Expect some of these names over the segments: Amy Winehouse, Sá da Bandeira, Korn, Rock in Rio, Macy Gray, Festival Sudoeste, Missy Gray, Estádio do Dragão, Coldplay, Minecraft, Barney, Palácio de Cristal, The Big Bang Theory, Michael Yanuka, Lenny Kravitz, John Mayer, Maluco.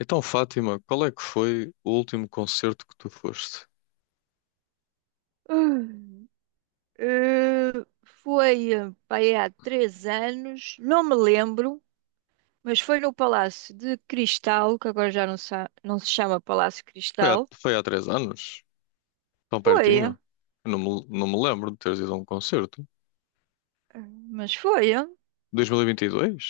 Então, Fátima, qual é que foi o último concerto que tu foste? Eh, foi pai, há três anos, não me lembro, mas foi no Palácio de Cristal, que agora já não, não se chama Palácio Foi há, Cristal. foi há 3 anos? Tão Foi, eh, pertinho? Eu não me lembro de teres ido a um concerto. mas foi, eh, 2022?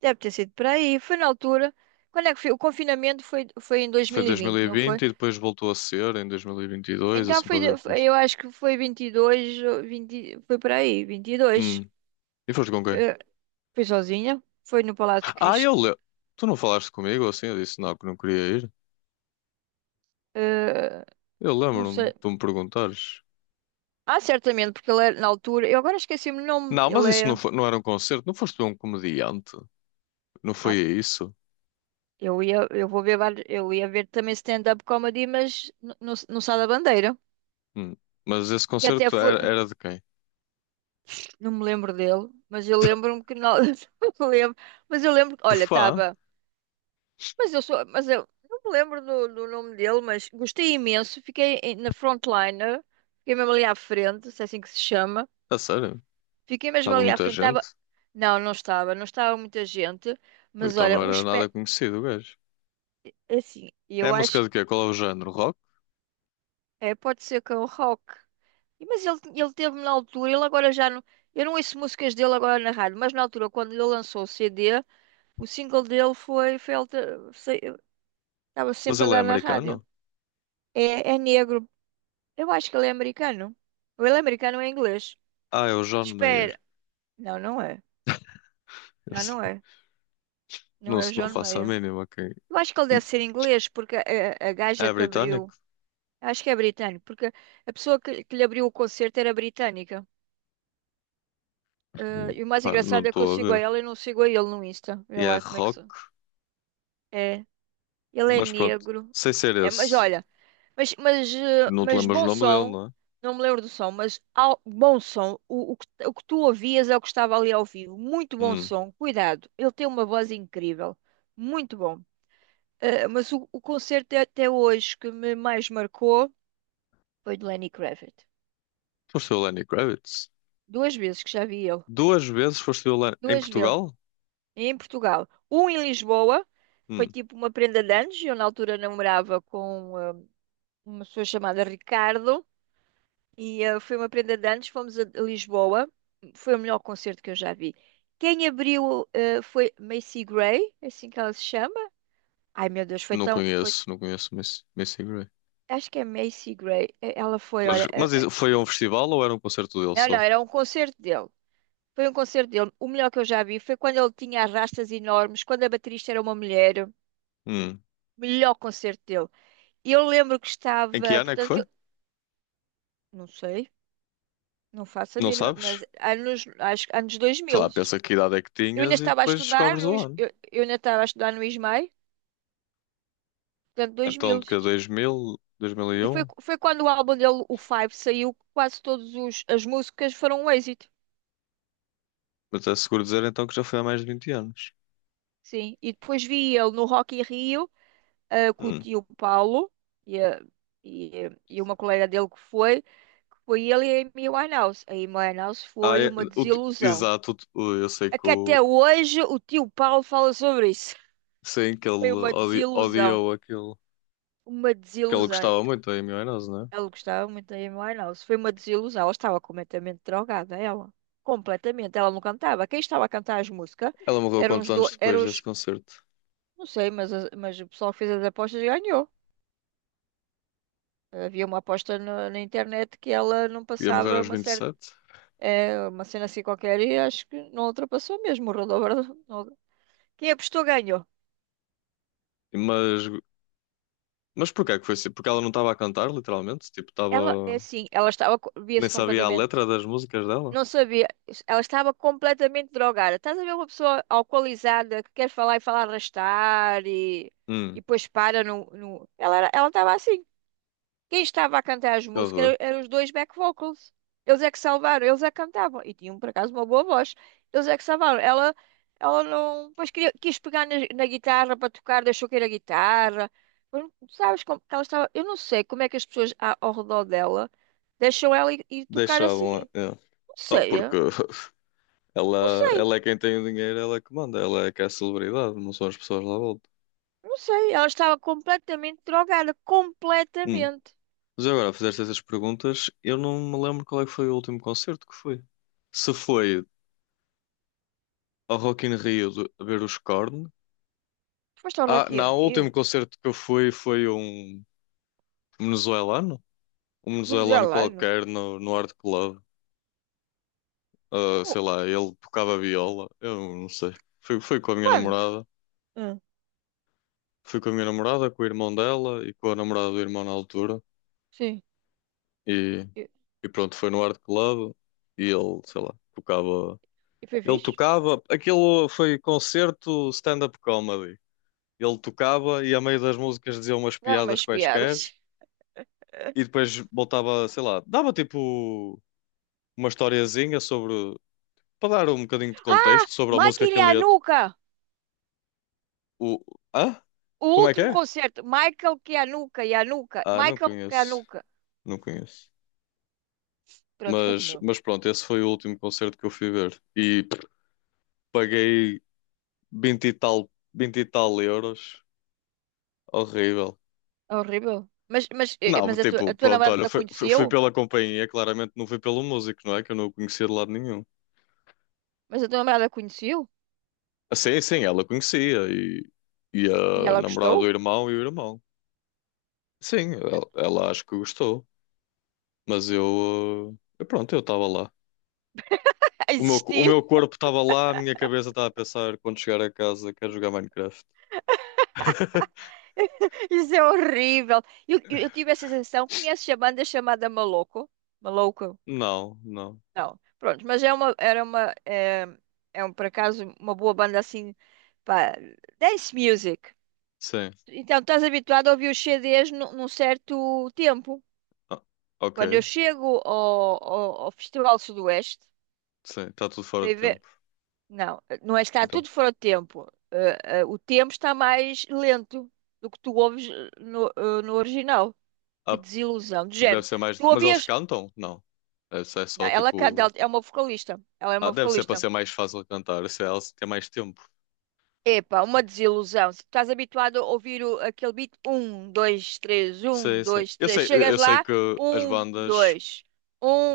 deve ter sido por aí. Foi na altura. Quando é que foi? O confinamento foi em Foi 2020, não 2020 e vinte foi? e depois voltou a ser em 2022, Então assim qualquer coisa. eu acho que foi 22, ou 20, foi por aí, 22. Hum. E foste com quem? Eh, foi sozinha, foi no Palácio de Ah, eu Cristal. lembro. Tu não falaste comigo assim? Eu disse não, que não queria ir. Eu Não lembro-me de sei. tu me perguntares. Ah, certamente, porque ele era, na altura, eu agora esqueci-me o nome, Não, mas isso não, foi, não era um concerto. Não foste um comediante? Não foi ah, isso? eu ia, eu vou ver, eu ia ver também stand-up comedy, mas no Sá da Bandeira, Hum. Mas esse que até concerto foi, era de quem? não me lembro dele, mas eu lembro-me que não, não me lembro, mas eu lembro, olha, Fá? estava, mas eu sou, mas eu não me lembro do nome dele, mas gostei imenso, na frontliner, fiquei mesmo ali à frente, se é assim que se chama, A sério? fiquei mesmo Estava ali à muita frente, estava, gente? Não estava, não estava muita gente, O mas Então não olha, um era nada espé. conhecido, o gajo. Assim, É eu música acho de quê? Qual é o género? Rock? é, pode ser com o rock. Mas ele teve na altura, ele agora já não. Eu não ouço músicas dele agora na rádio, mas na altura, quando ele lançou o CD, o single dele foi. Foi alter- se- estava Mas sempre a ele é dar na rádio. americano? É, é negro. Eu acho que ele é americano. Ou ele é americano ou é inglês? Ah, é o John Espera. Mayer. Não é. Eu Não sei. é. Não Não, é o não John faço a Mayer. mínima. Quem. Eu acho que ele deve ser inglês, porque a gaja É que britânico? abriu. Acho que é britânico, porque a pessoa que lhe abriu o concerto era britânica. Ah, e o mais Pá, não engraçado é que eu estou a sigo a ver. ela e não sigo a ele no Insta. Vê E é lá como é que rock? sou. É, ele é Mas pronto, negro. sem ser É, mas esse. olha, Não te mas lembras o bom nome dele, som, não é? não me lembro do som, mas ao, bom som, o que tu ouvias é o que estava ali ao vivo. Muito bom Hum. som, cuidado, ele tem uma voz incrível, muito bom. Mas o concerto é até hoje que me mais marcou, foi de Lenny Kravitz. Foste ver o Lenny Kravitz? Duas vezes que já vi ele, Duas vezes foste ver o Lenny, em duas vezes, Portugal? em Portugal. Um em Lisboa, foi Hum. tipo uma prenda de anos. Eu na altura namorava com uma pessoa chamada Ricardo e foi uma prenda de anos. Fomos a Lisboa, foi o melhor concerto que eu já vi. Quem abriu foi Macy Gray, é assim que ela se chama. Ai meu Deus, foi Não tão. Foi... conheço, não conheço Miss, Missy Gray. Acho que é Macy Gray. Ela foi, Mas, olha. eh, mas eh, isso foi a um festival ou era um concerto dele Não, só? era um concerto dele. Foi um concerto dele. O melhor que eu já vi foi quando ele tinha as rastas enormes, quando a baterista era uma mulher. Hum. Melhor concerto dele. E eu lembro que Em que estava, ano é que portanto, foi? Não sei, não faço a Não mínima, mas sabes? anos, acho, que anos Sei 2000. lá, pensa que idade é que Eu ainda tinhas e estava a depois estudar descobres no, o Is- ano. eu, eu ainda estava a estudar no Ismael, portanto, Então, 2000. de que é 2000, dois mil e E foi, um foi quando o álbum dele, o Five, saiu, que quase todas as músicas foram um êxito. Mas é seguro dizer então que já foi há mais de 20 anos. Sim, e depois vi ele no Rock in Rio, com o Hum. tio Paulo e, a- e, e uma colega dele que foi ele e a Amy Winehouse. A Amy Winehouse Ah, foi é, uma desilusão. exato, eu sei É que que o, até hoje o tio Paulo fala sobre isso. sei que Foi ele uma desilusão. odiou aquilo Uma que ele desilusão. gostava muito, a Amy Winehouse, não é? Ela gostava muito da Amy Winehouse. Foi uma desilusão. Ela estava completamente drogada, ela. Completamente. Ela não cantava. Quem estava a cantar as músicas Ela morreu eram quantos os... anos Do... depois eram desse os- concerto? não sei, mas, mas o pessoal que fez as apostas ganhou. Havia uma aposta na internet que ela não Ia morrer passava aos uma vinte e certa... sete é, uma cena assim qualquer e acho que não ultrapassou mesmo. Rodou, rodou. Quem apostou ganhou. Mas, mas porquê é que foi assim? Porque ela não estava a cantar, literalmente? Tipo, Ela, é estava. assim, Nem via-se sabia a completamente letra das músicas dela? não sabia. Ela estava completamente drogada. Estás a ver uma pessoa alcoolizada que quer falar e fala arrastar e Hum, depois para no... ela estava assim. Quem estava a cantar as que músicas horror. eram os dois back vocals. Eles é que salvaram, eles é que cantavam. E tinham, por acaso, uma boa voz. Eles é que salvaram. Ela não... Depois queria, quis pegar na guitarra para tocar, deixou cair a guitarra. Sabes como que ela estava... Eu não sei como é que as pessoas ao redor dela deixam ela ir tocar Deixavam. assim. Não Ah, sei. porque É. Não ela, sei, ela é quem tem o dinheiro, ela é que manda, ela é que é a celebridade, não são as pessoas lá à volta. não sei. Ela estava completamente drogada, Hum. completamente. Mas agora, fizeste essas perguntas, eu não me lembro qual é que foi o último concerto que foi. Se foi ao Rock in Rio a ver os Korn. Foste ao Ah, Rock in não, o Rio? último concerto que eu fui foi venezuelano, um venezuelano Venezuelano? qualquer no Art Club. Ah, Co- sei lá, ele tocava viola, eu não sei. Fui com a minha Quando? namorada, Ah, com o irmão dela e com a namorada do irmão na altura. sim. E, E pronto, foi no Art Club e ele, sei lá, tocava. e foi Ele fixe? tocava. Aquilo foi concerto stand-up comedy. Ele tocava e a meio das músicas dizia umas Não, piadas umas quaisquer piadas. e depois voltava, sei lá, dava tipo uma historiazinha sobre. Para dar um bocadinho de Ah! contexto sobre a música Michael que ele ia. Yanuka! O... Ah? O Como é que último é? concerto. Michael Kianuka, Yanuka. Ah, não Michael conheço. Kianuka. Não conheço. Pronto, Mas, continua. mas pronto, esse foi o último concerto que eu fui ver. E paguei 20 e tal, 20 e tal euros. Horrível. É horrível. Não, Mas tipo, a tua pronto, olha, namorada foi, conheceu? fui pela companhia, claramente não fui pelo músico, não é? Que eu não o conhecia de lado nenhum. Mas a tua namorada conheceu? Ah, sim, sim, ela conhecia e E a ela namorada do gostou? irmão e o irmão. Sim, ela acho que gostou, mas eu, eu, pronto, eu estava lá. O meu, o Existiu? meu corpo estava lá, a minha cabeça estava a pensar quando chegar a casa, quero jogar Minecraft. Isso é horrível. Eu tive essa sensação. Conheces a banda chamada Maluco? Maluco? Não, não. Não. Pronto, mas é é um, por acaso, uma boa banda assim, pá, dance music. Sim. Então, estás habituado a ouvir os CDs num certo tempo. Ah, Quando eu ok. chego ao Festival Sudoeste, Sim, está tudo fora de vai ver, tempo. não, não é que está Então. tudo fora de tempo. O tempo está mais lento do que tu ouves no original. Que ah, desilusão. De Porque deve género, ser mais. tu Mas eles ouvias. cantam? Não. Deve ser Não, só ela canta, ela tipo. é uma vocalista. Ela é Ah, uma deve ser para vocalista. ser mais fácil cantar. Se elas têm mais tempo. Epá, uma desilusão. Se tu estás habituado a ouvir aquele beat, um, dois, três, um, Sei, sei. dois, Eu três. sei, eu Chegas eu sei lá, que as um, bandas, dois,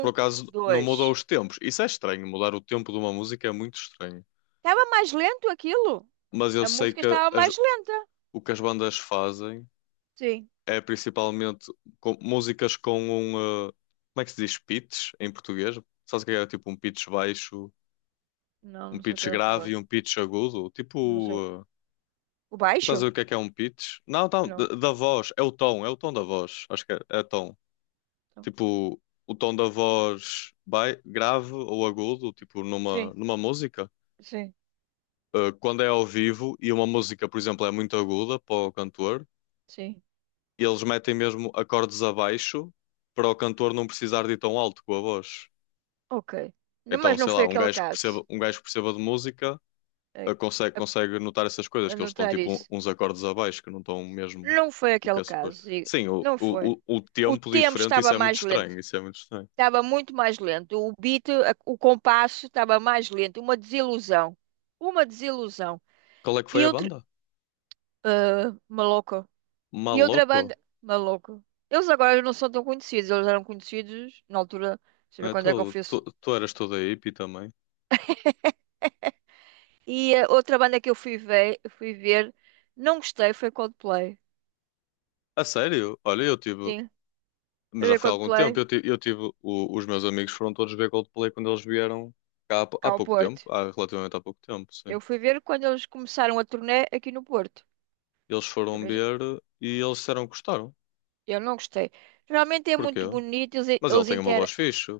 por acaso, não mudam dois. os tempos. Isso é estranho. Mudar o tempo de uma música é muito estranho. Estava mais lento aquilo. Mas eu A sei música que estava as- mais lenta. o que as bandas fazem Sim. é principalmente músicas com um. Como é que se diz? Pitch em português? Sabes o que é? Tipo um pitch baixo, Não, um não sei o que pitch estava a grave e falar. um pitch agudo. Não sei. Tipo. O Estás a baixo? ver o que é um pitch? Não, não, da, Não. da voz, é o tom da voz, acho que é, é tom. Então, Tipo, o tom da voz grave ou agudo, tipo, numa, sim, numa música. sim, Quando é ao vivo e uma música, por exemplo, é muito aguda para o cantor, sim. eles metem mesmo acordes abaixo para o cantor não precisar de ir tão alto com a voz. Ok. Não, Então, mas não sei foi lá, um aquele gajo que caso. perceba, um gajo que perceba de música, É, consegue, a- consegue notar essas coisas, que eles estão Anotar tipo isso. Uns acordes abaixo, que não estão mesmo Não foi o que aquele é caso, suposto. digo. Sim, Não foi. O O tempo tempo diferente, estava isso é muito mais lento, estranho, isso é muito estranho. estava muito mais lento. O compasso estava mais lento. Uma desilusão, uma desilusão. Qual é que foi E a outro, banda? Maluco. E outra Maloco? banda, maluco. Eles agora não são tão conhecidos, eles eram conhecidos na altura, deixa eu ver É, quando é que eu fui. Esse- tu eras toda hippie também. E a outra banda que eu fui ver, não gostei, foi Coldplay. A sério? Olha, eu tive, Sim, fui mas já ver foi há algum tempo, Coldplay os meus amigos foram todos ver Coldplay quando eles vieram cá cá há ao pouco Porto. tempo, há relativamente há pouco tempo, sim. Eu fui ver quando eles começaram a turnê aqui no Porto. Eles foram Também já ver e eles disseram que gostaram. eu não gostei. Realmente é Porquê? muito bonito, eles, Mas ele eles tem uma inter... voz fixe.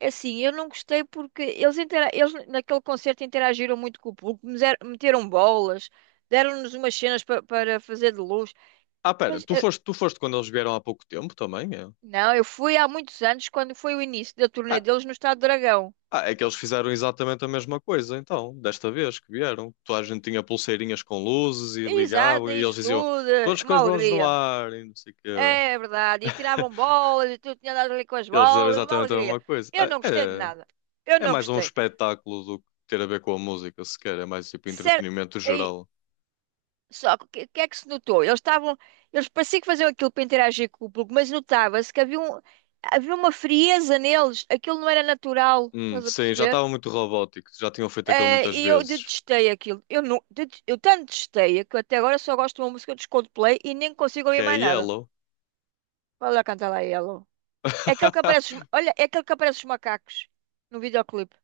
Assim, eu não gostei porque eles, intera... eles naquele concerto interagiram muito com o público, meteram bolas, deram-nos umas cenas para fazer de luz. Ah, pera, Mas, tu eh, foste, tu foste quando eles vieram há pouco tempo também? É? não, eu fui há muitos anos, quando foi o início da turnê Ah, deles no Estado do Dragão. ah, é que eles fizeram exatamente a mesma coisa, então, desta vez que vieram. Toda a gente tinha pulseirinhas com luzes e Exato, ligavam é e eles isso diziam tudo, é todos com uma os bronzes no alegria. ar e não sei o quê. É verdade, e tiravam bolas, e tu tinha andado ali com as Eles fizeram bolas, é uma exatamente a alegria. mesma coisa. Eu Ah, não gostei de nada. Eu é, é não mais um gostei. espetáculo do que ter a ver com a música, sequer. É mais tipo Sério. entretenimento geral. Só que o que, que é que se notou? Eles estavam, eles pareciam que faziam aquilo para interagir com o público, mas notava-se que havia uma frieza neles, aquilo não era natural, estás a Sim, já perceber? estava muito robótico, já tinham feito aquilo muitas E eu vezes. detestei aquilo. Eu, não, det- Eu tanto detestei que eu até agora só gosto de uma música dos Coldplay e nem consigo Que ouvir é mais nada. Yellow. Olha lá, canta lá Yellow. É aquele que aparece, olha, é aquele que aparece os macacos no videoclipe.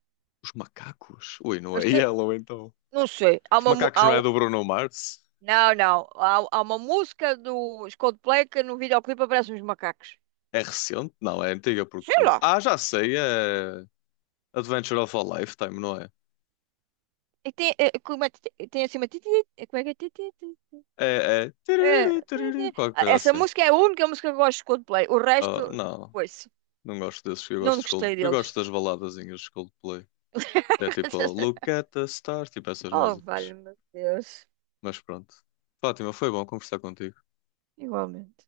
Os macacos? Ui, não Eu é têm- Yellow então. não sei, há Os uma, mu- Macacos há não é um- do Bruno Mars? não, não, há uma música dos Coldplay que no videoclipe aparecem os macacos. É recente? Não, é antiga Sei porque. lá. Ah, já sei, é Adventure of a Lifetime, não é? E tem, como é, tem assim uma. Como é que é? Ti- ti- ti- É, é. É, Tiriri, ti- ti. tiriri, qualquer Ah, coisa essa assim. música é a única música que eu gosto de Coldplay. O Oh, resto, não, foi-se. não gosto desses. Eu Não gosto, dos Cold... gostei eu deles. gosto das baladazinhas de Coldplay. Que é tipo Look at the Stars, tipo essas Oh, músicas. valha-me Deus. Mas pronto. Fátima, foi bom conversar contigo. Igualmente.